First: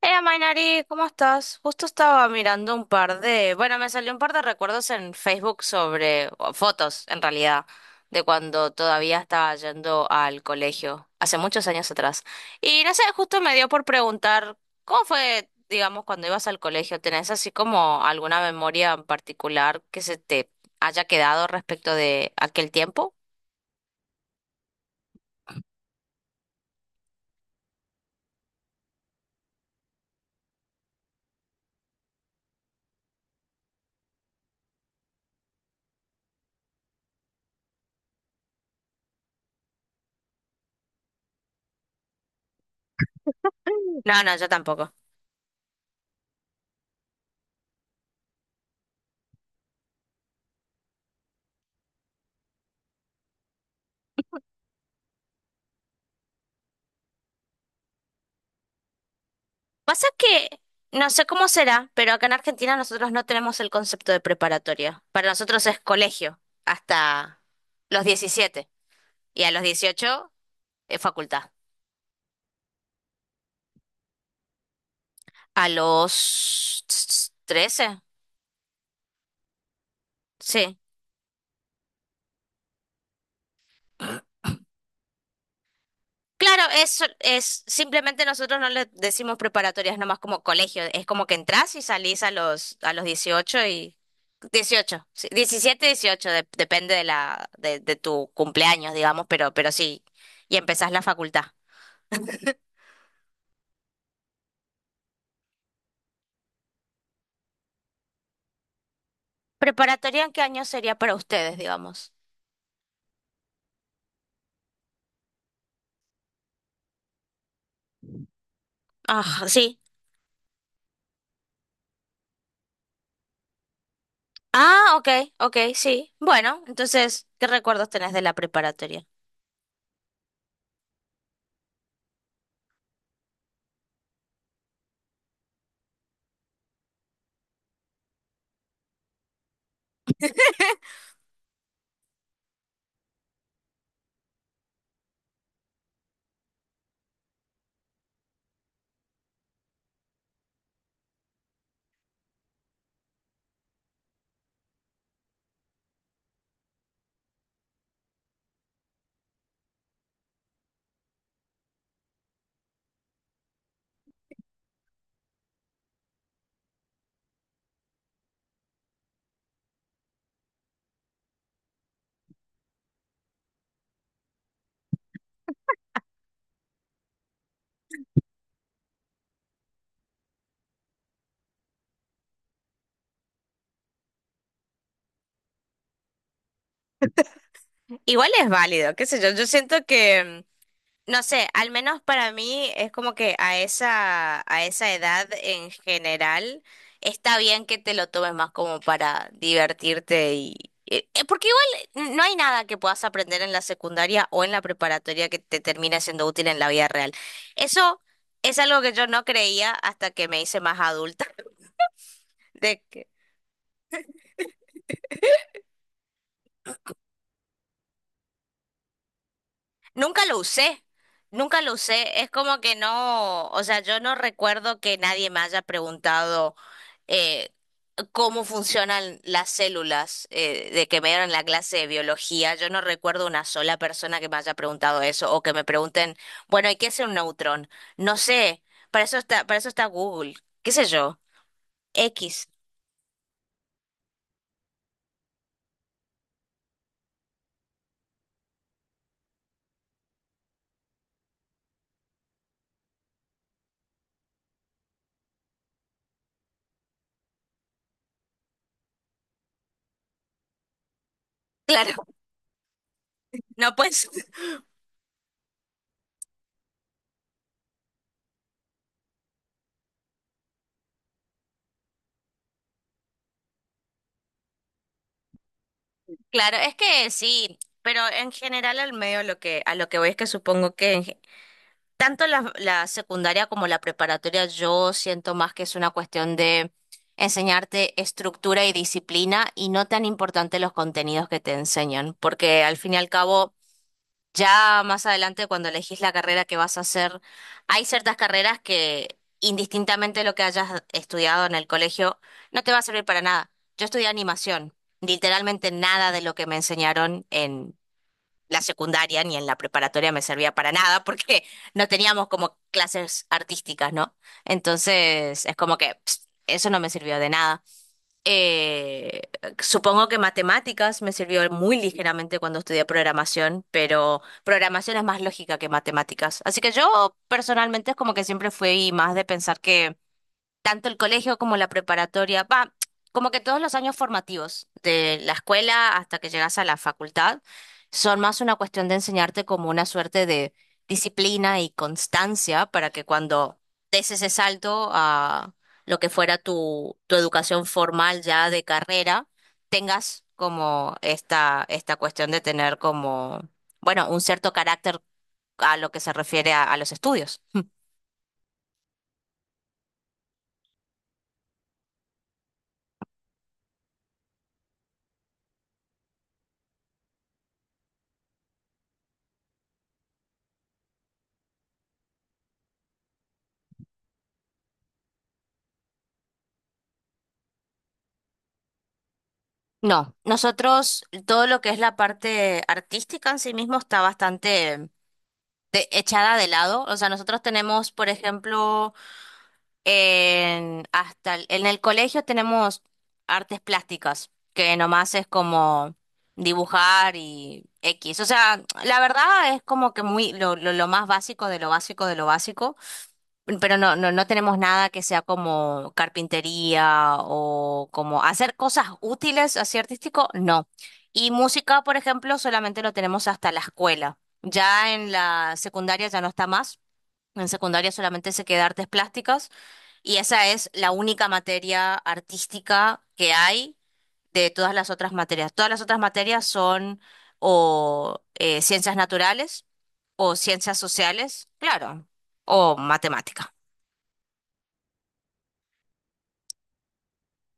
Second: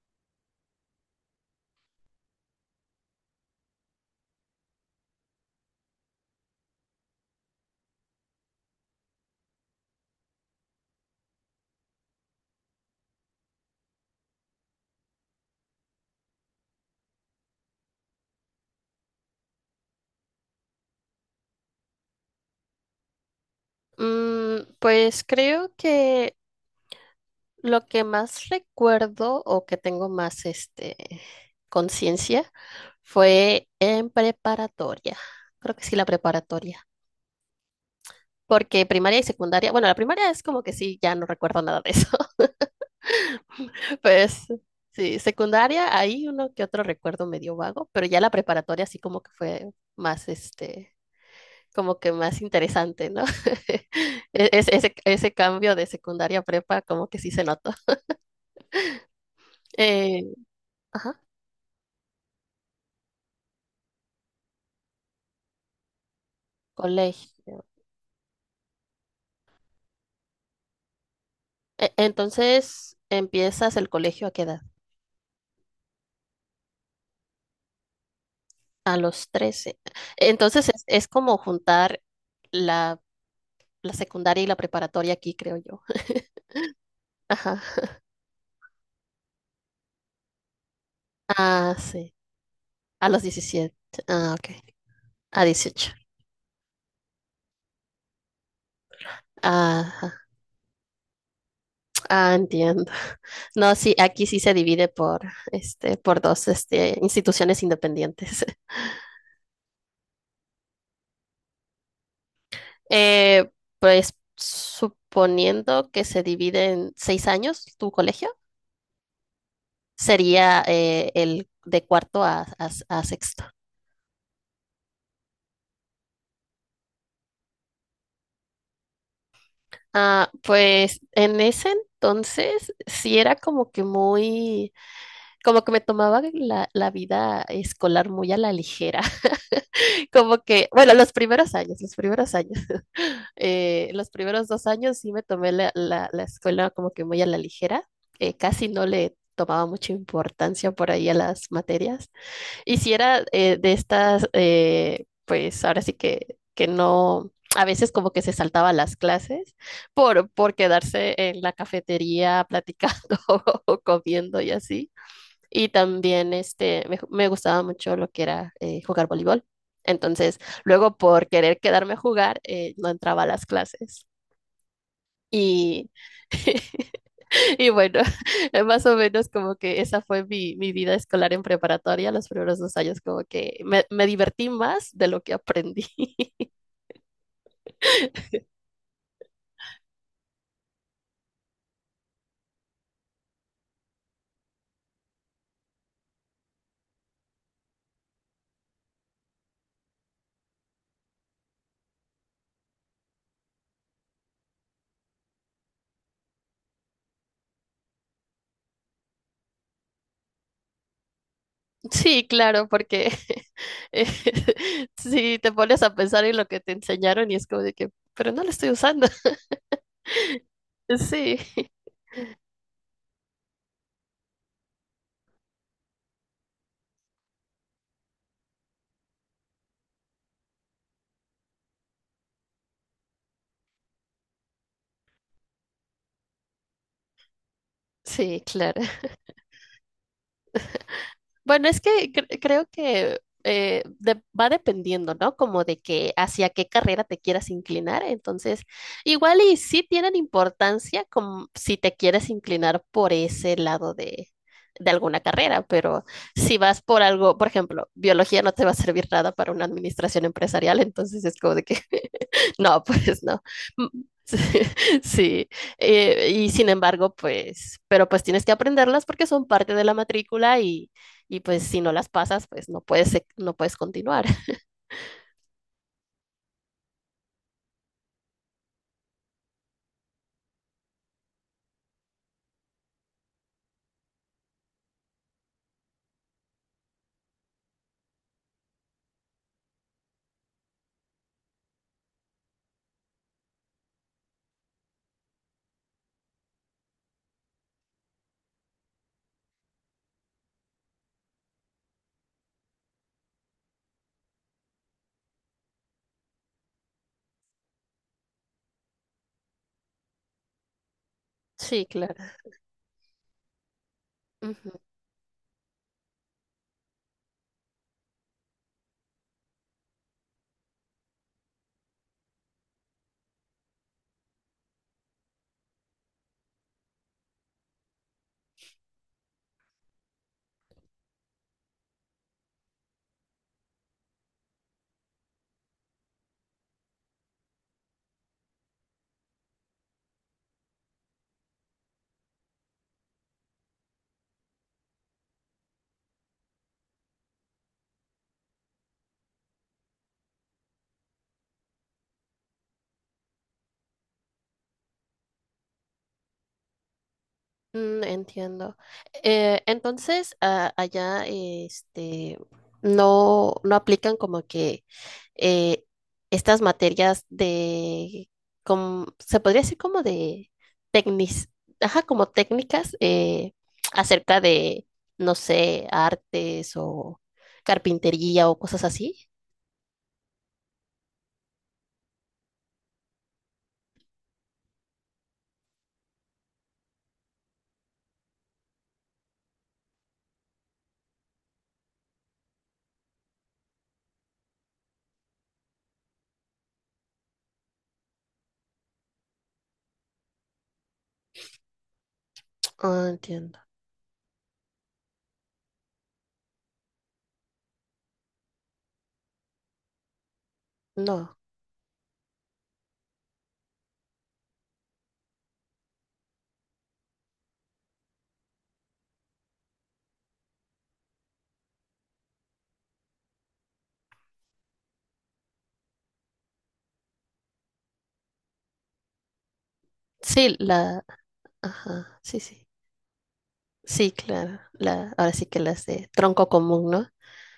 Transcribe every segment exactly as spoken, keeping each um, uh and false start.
Hey, Mainari, ¿cómo estás? Justo estaba mirando un par de, bueno, me salió un par de recuerdos en Facebook sobre, o fotos en realidad, de cuando todavía estaba yendo al colegio, hace muchos años atrás. Y no sé, justo me dio por preguntar, ¿cómo fue, digamos, cuando ibas al colegio? ¿Tenés así como alguna memoria en particular que se te haya quedado respecto de aquel tiempo? Mm, pues creo que lo que más recuerdo o que tengo más este conciencia fue en preparatoria. Creo que sí, la preparatoria. Porque primaria y secundaria, bueno, la primaria es como que sí, ya no recuerdo nada de eso. No, no, Pues yo tampoco. sí, secundaria, ahí uno que otro recuerdo medio vago, pero ya la preparatoria sí como que fue más este, como que más interesante, ¿no? E- Ese, ese, ese cambio de secundaria a prepa como que sí se notó. Pasa Eh, que no ajá, sé cómo será, pero acá en Argentina nosotros no tenemos el concepto de preparatoria. Para nosotros es colegio hasta colegio. los diecisiete y a los dieciocho es facultad. E- entonces, ¿empiezas el colegio a qué edad? A los trece, A los trece. Entonces, sí. es, es como juntar la, la secundaria y la preparatoria aquí, creo yo. Claro, eso Ajá. es simplemente nosotros no le decimos preparatorias, nomás como colegio, es como que Ah, entras y sí. salís a los a los A los dieciocho diecisiete. y Ah, ok. dieciocho, sí, A diecisiete, dieciocho. dieciocho, de- depende de la de, de tu cumpleaños, digamos, pero pero sí, Ajá. y empezás la facultad. Ah, entiendo. No, sí, aquí sí se divide por, este, por dos, este, instituciones independientes. ¿Preparatoria en qué año sería para ustedes, digamos? Eh, pues suponiendo que se divide en seis años tu colegio. Ah, sí. Sería eh, el de cuarto a, a- a sexto. Ah, ok, ok, sí. Bueno, entonces, ¿qué recuerdos tenés de la preparatoria? Ah, pues en ese entonces sí era como que muy, como que me tomaba la, la vida escolar muy a la ligera, como que, bueno, los primeros años, los primeros años, eh, los primeros dos años sí me tomé la, la- la escuela como que muy a la ligera, eh, casi no le tomaba mucha importancia por ahí a las materias. Y si era eh, de estas, eh, pues ahora sí que, que no, a veces como que se saltaba las clases por, por quedarse en la cafetería platicando o comiendo y así. Y también este, me, me gustaba mucho lo que era eh, jugar voleibol. Entonces, luego por querer quedarme a jugar, eh, no entraba a las clases. Y Y bueno, más o menos como que esa fue mi, mi vida escolar en preparatoria, los primeros dos años como que me, me divertí más de lo que aprendí. Igual es válido, qué sé yo. Yo siento que no sé, al menos para mí es como que a esa, a esa edad en general está bien que te lo tomes más como para divertirte y eh, eh, porque igual no hay nada que puedas aprender en la secundaria o en la preparatoria que te termine siendo útil en la vida real. Eso es algo que yo no creía hasta que me hice más adulta, Sí, claro, de que porque eh, si te pones a pensar en lo que te enseñaron y es como de que, pero no lo estoy usando. nunca lo usé. Sí, Nunca lo usé, es como que no, o sea, yo no recuerdo que nadie me haya preguntado eh, cómo funcionan las células, eh, de que me dieron la clase de biología, yo no recuerdo una sola persona que me haya preguntado eso o que me pregunten, bueno, ¿y qué es un neutrón? No sí, sé, claro. para eso está, para eso está Google, qué sé yo, Bueno, es que cre- X. creo que eh, de- va dependiendo, ¿no? Como de que hacia qué carrera te quieras inclinar. Entonces, igual y sí tienen importancia como si te quieres inclinar por ese lado de, de alguna carrera, pero si vas por algo, por ejemplo, biología no te va a servir nada para una administración empresarial, entonces es como de que, Claro, no, pues no. no Mm, pues, Sí, eh, y sin embargo, pues, pero pues tienes que aprenderlas porque son parte de la matrícula y pues si no las pasas, pues no puedes, se- no puedes continuar. claro, es que sí, pero en general al medio lo que a lo que voy es que supongo que en- tanto la, la secundaria como la preparatoria, yo siento más que es una cuestión de enseñarte estructura y disciplina y no tan importante los contenidos que te enseñan, porque al fin y al cabo, ya más adelante cuando elegís la carrera que vas a hacer, hay ciertas carreras que indistintamente lo que hayas estudiado en el colegio, no te va a servir para nada. Yo estudié animación, literalmente nada de lo que me enseñaron la secundaria ni en la preparatoria me servía para nada porque Sí, no claro. teníamos como clases artísticas, ¿no? Ujú. Entonces es como que pst, eso no me sirvió de nada. Eh, Supongo que matemáticas me sirvió muy ligeramente cuando estudié programación, pero programación es más lógica que matemáticas. Así que yo personalmente es como que siempre fui más de pensar que tanto el colegio como la preparatoria, va, como que todos los años formativos, de la escuela hasta que llegas a la facultad, son más una cuestión de enseñarte como una suerte de disciplina y constancia para que cuando des ese salto a lo que fuera tu, tu educación formal ya de carrera, tengas como esta, esta cuestión de tener como, bueno, un cierto carácter a lo que se refiere a a los estudios. Mm, entiendo. Eh, entonces, a- allá, este, no, no aplican como que eh, estas materias de, como, se podría decir como de técnicas, ajá, como técnicas eh, acerca de, no sé, artes o carpintería o cosas así. No, nosotros todo lo que es la parte artística en sí mismo está bastante de- echada de lado. O sea, nosotros tenemos, por ejemplo, en, hasta el- en el colegio tenemos artes plásticas, que nomás es como dibujar y X. O sea, la verdad es como que muy lo, lo, lo más básico de lo básico de lo básico. Ah, entiendo. Pero no, no, no tenemos nada que sea como carpintería o como hacer cosas útiles así artístico, no. Y No. música, por ejemplo, solamente lo tenemos hasta la escuela. Ya en la secundaria ya no está más. En secundaria solamente se queda artes plásticas y esa es la única materia artística que hay de todas las otras materias. Todas las otras materias son o eh, ciencias naturales o Sí, ciencias la. sociales, claro, Ajá, sí, sí. o matemática. Sí, claro. La, ahora sí que las de tronco común, ¿no?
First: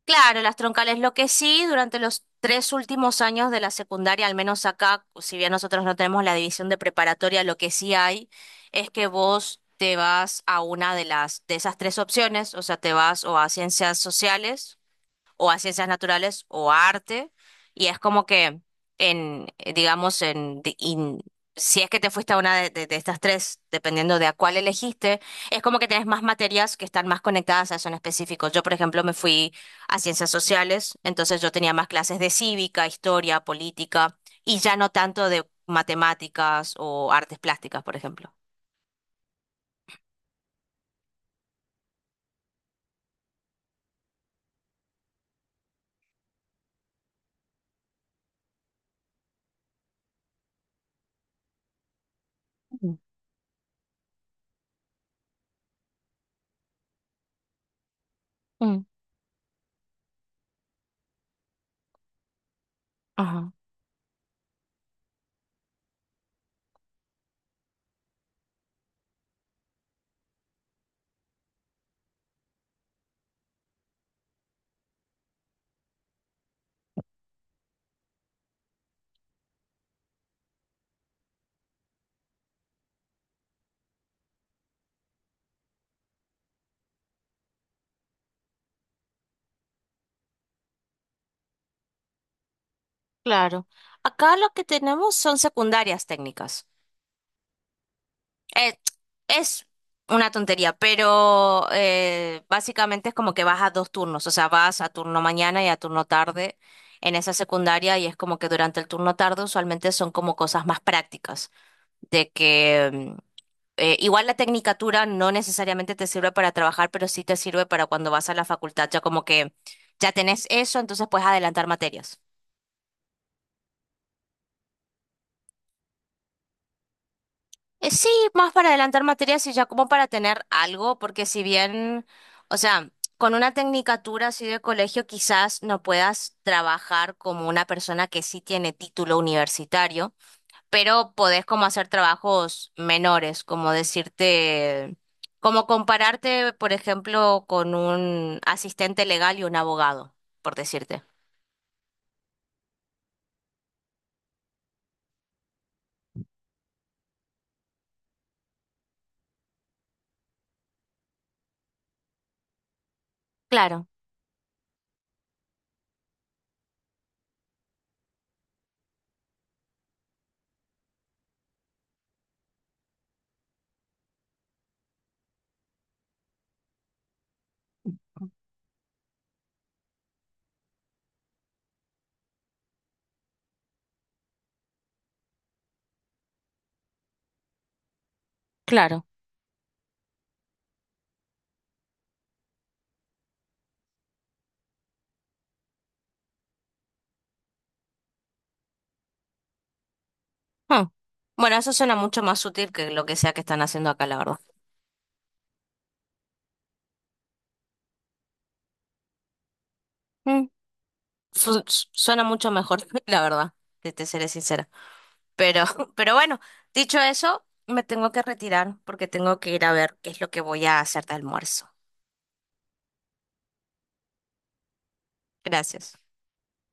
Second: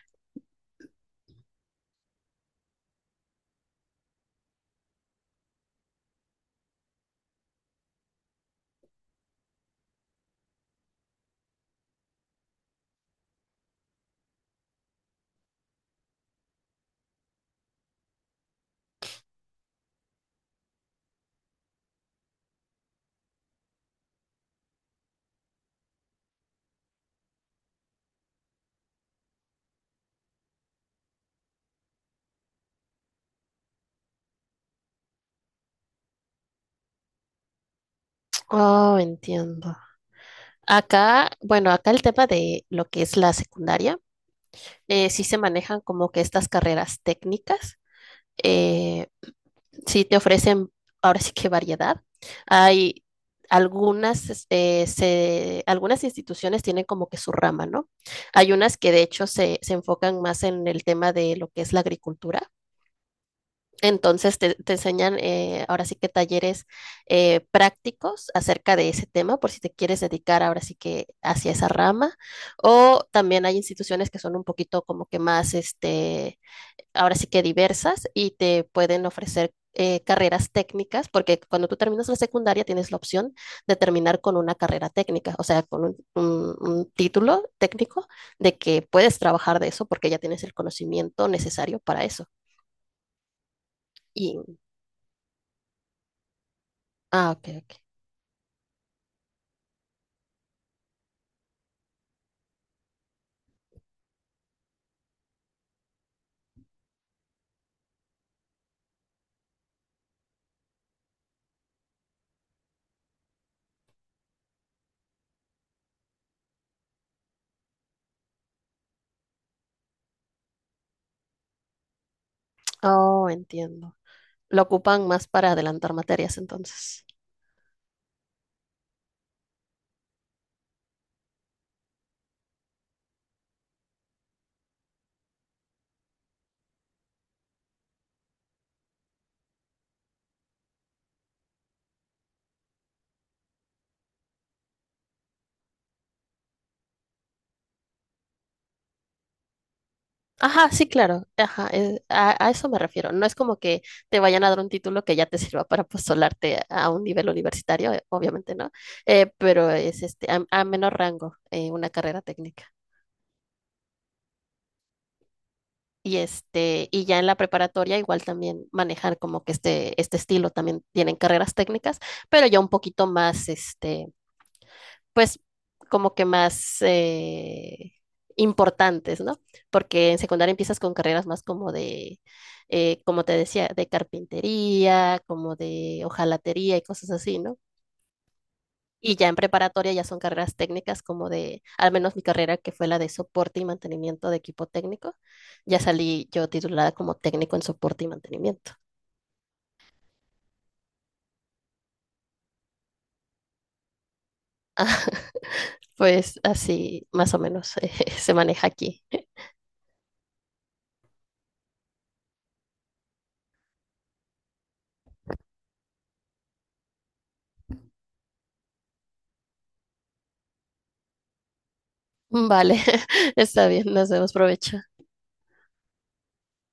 Claro, las troncales, lo que sí, durante los tres últimos años de la secundaria, al menos acá, si bien nosotros no tenemos la división de preparatoria, lo que sí hay es que vos te vas a una de las de esas tres opciones, o sea, te vas o a ciencias sociales o a ciencias naturales o a arte, y es como que en, eh, digamos, en, di- in- si es que te fuiste a una de, de- de estas tres, dependiendo de a cuál elegiste, es como que tenés más materias que están más conectadas a eso en específico. Yo, por ejemplo, me fui a ciencias sociales, entonces yo tenía más clases de cívica, historia, política, y ya no tanto de matemáticas o artes plásticas, por ejemplo. Oh, entiendo. Acá, bueno, acá el tema de lo que es la secundaria, eh, sí se manejan como que estas carreras técnicas. eh, Sí, te ofrecen ahora sí que variedad. Mm, Hay algunas, es- eh, se- algunas instituciones tienen como que su rama, ¿no? Hay unas mm, que de hecho se, se enfocan más en el tema de lo que es la agricultura. Ajá, Entonces te, te enseñan eh, ahora sí que talleres eh, prácticos acerca de ese tema por si te quieres dedicar ahora sí que hacia esa rama. O también hay instituciones que son un poquito como que más este ahora sí que diversas y te pueden ofrecer eh, carreras técnicas, porque cuando tú terminas la secundaria tienes la opción de terminar con una carrera técnica, o sea, con un, un- un título técnico de que puedes trabajar de eso porque ya tienes el conocimiento necesario para eso. claro. Acá Y, lo que tenemos son secundarias técnicas. ah, ok, ok. Eh, es una tontería, pero eh, básicamente es como que vas a dos turnos, o sea, vas a turno mañana y a turno tarde en esa secundaria y es como que durante el turno tarde usualmente son como cosas más prácticas, de que mm, eh, igual la tecnicatura no necesariamente te sirve para trabajar, pero sí te sirve para cuando vas a la facultad, ya como que ya tenés eso, entonces puedes adelantar materias. Oh, entiendo. Lo ocupan más para adelantar materias entonces. Eh, Sí, más para adelantar materias y ya como para tener algo, porque si bien, o sea, con una tecnicatura así de colegio quizás no puedas trabajar como una persona que sí tiene título universitario, pero podés como hacer trabajos menores, como decirte, como compararte, por ejemplo, con un asistente legal y un abogado, por Ajá, sí, decirte. claro. Ajá, eh, a, a eso me refiero. No es como que te vayan a dar un título que ya te sirva para postularte a un nivel universitario, eh, obviamente no, eh, pero es este a, a menor rango eh, una carrera técnica. Claro, Y este, y ya en la preparatoria igual también manejar como que este, este estilo también tienen carreras técnicas, pero ya un poquito más este pues como que más eh, importantes, ¿no? Porque en secundaria empiezas con carreras más como de, eh, como te decía, de carpintería, como de hojalatería y cosas así, ¿no? claro. Y ya en preparatoria ya son carreras técnicas como de, al menos mi carrera que fue la de soporte y mantenimiento de equipo técnico, ya salí yo titulada como técnico en soporte y mantenimiento. Hmm. Bueno, eso suena mucho más útil que lo que sea que están haciendo acá, la verdad. Pues así más o menos eh, se maneja aquí. Su- su- suena mucho mejor, la verdad, te, te seré sincera. Pero, pero bueno, dicho eso, me tengo que retirar porque tengo que ir a ver qué es lo que voy a hacer de almuerzo. Vale, está bien, nos vemos, provecho. Gracias.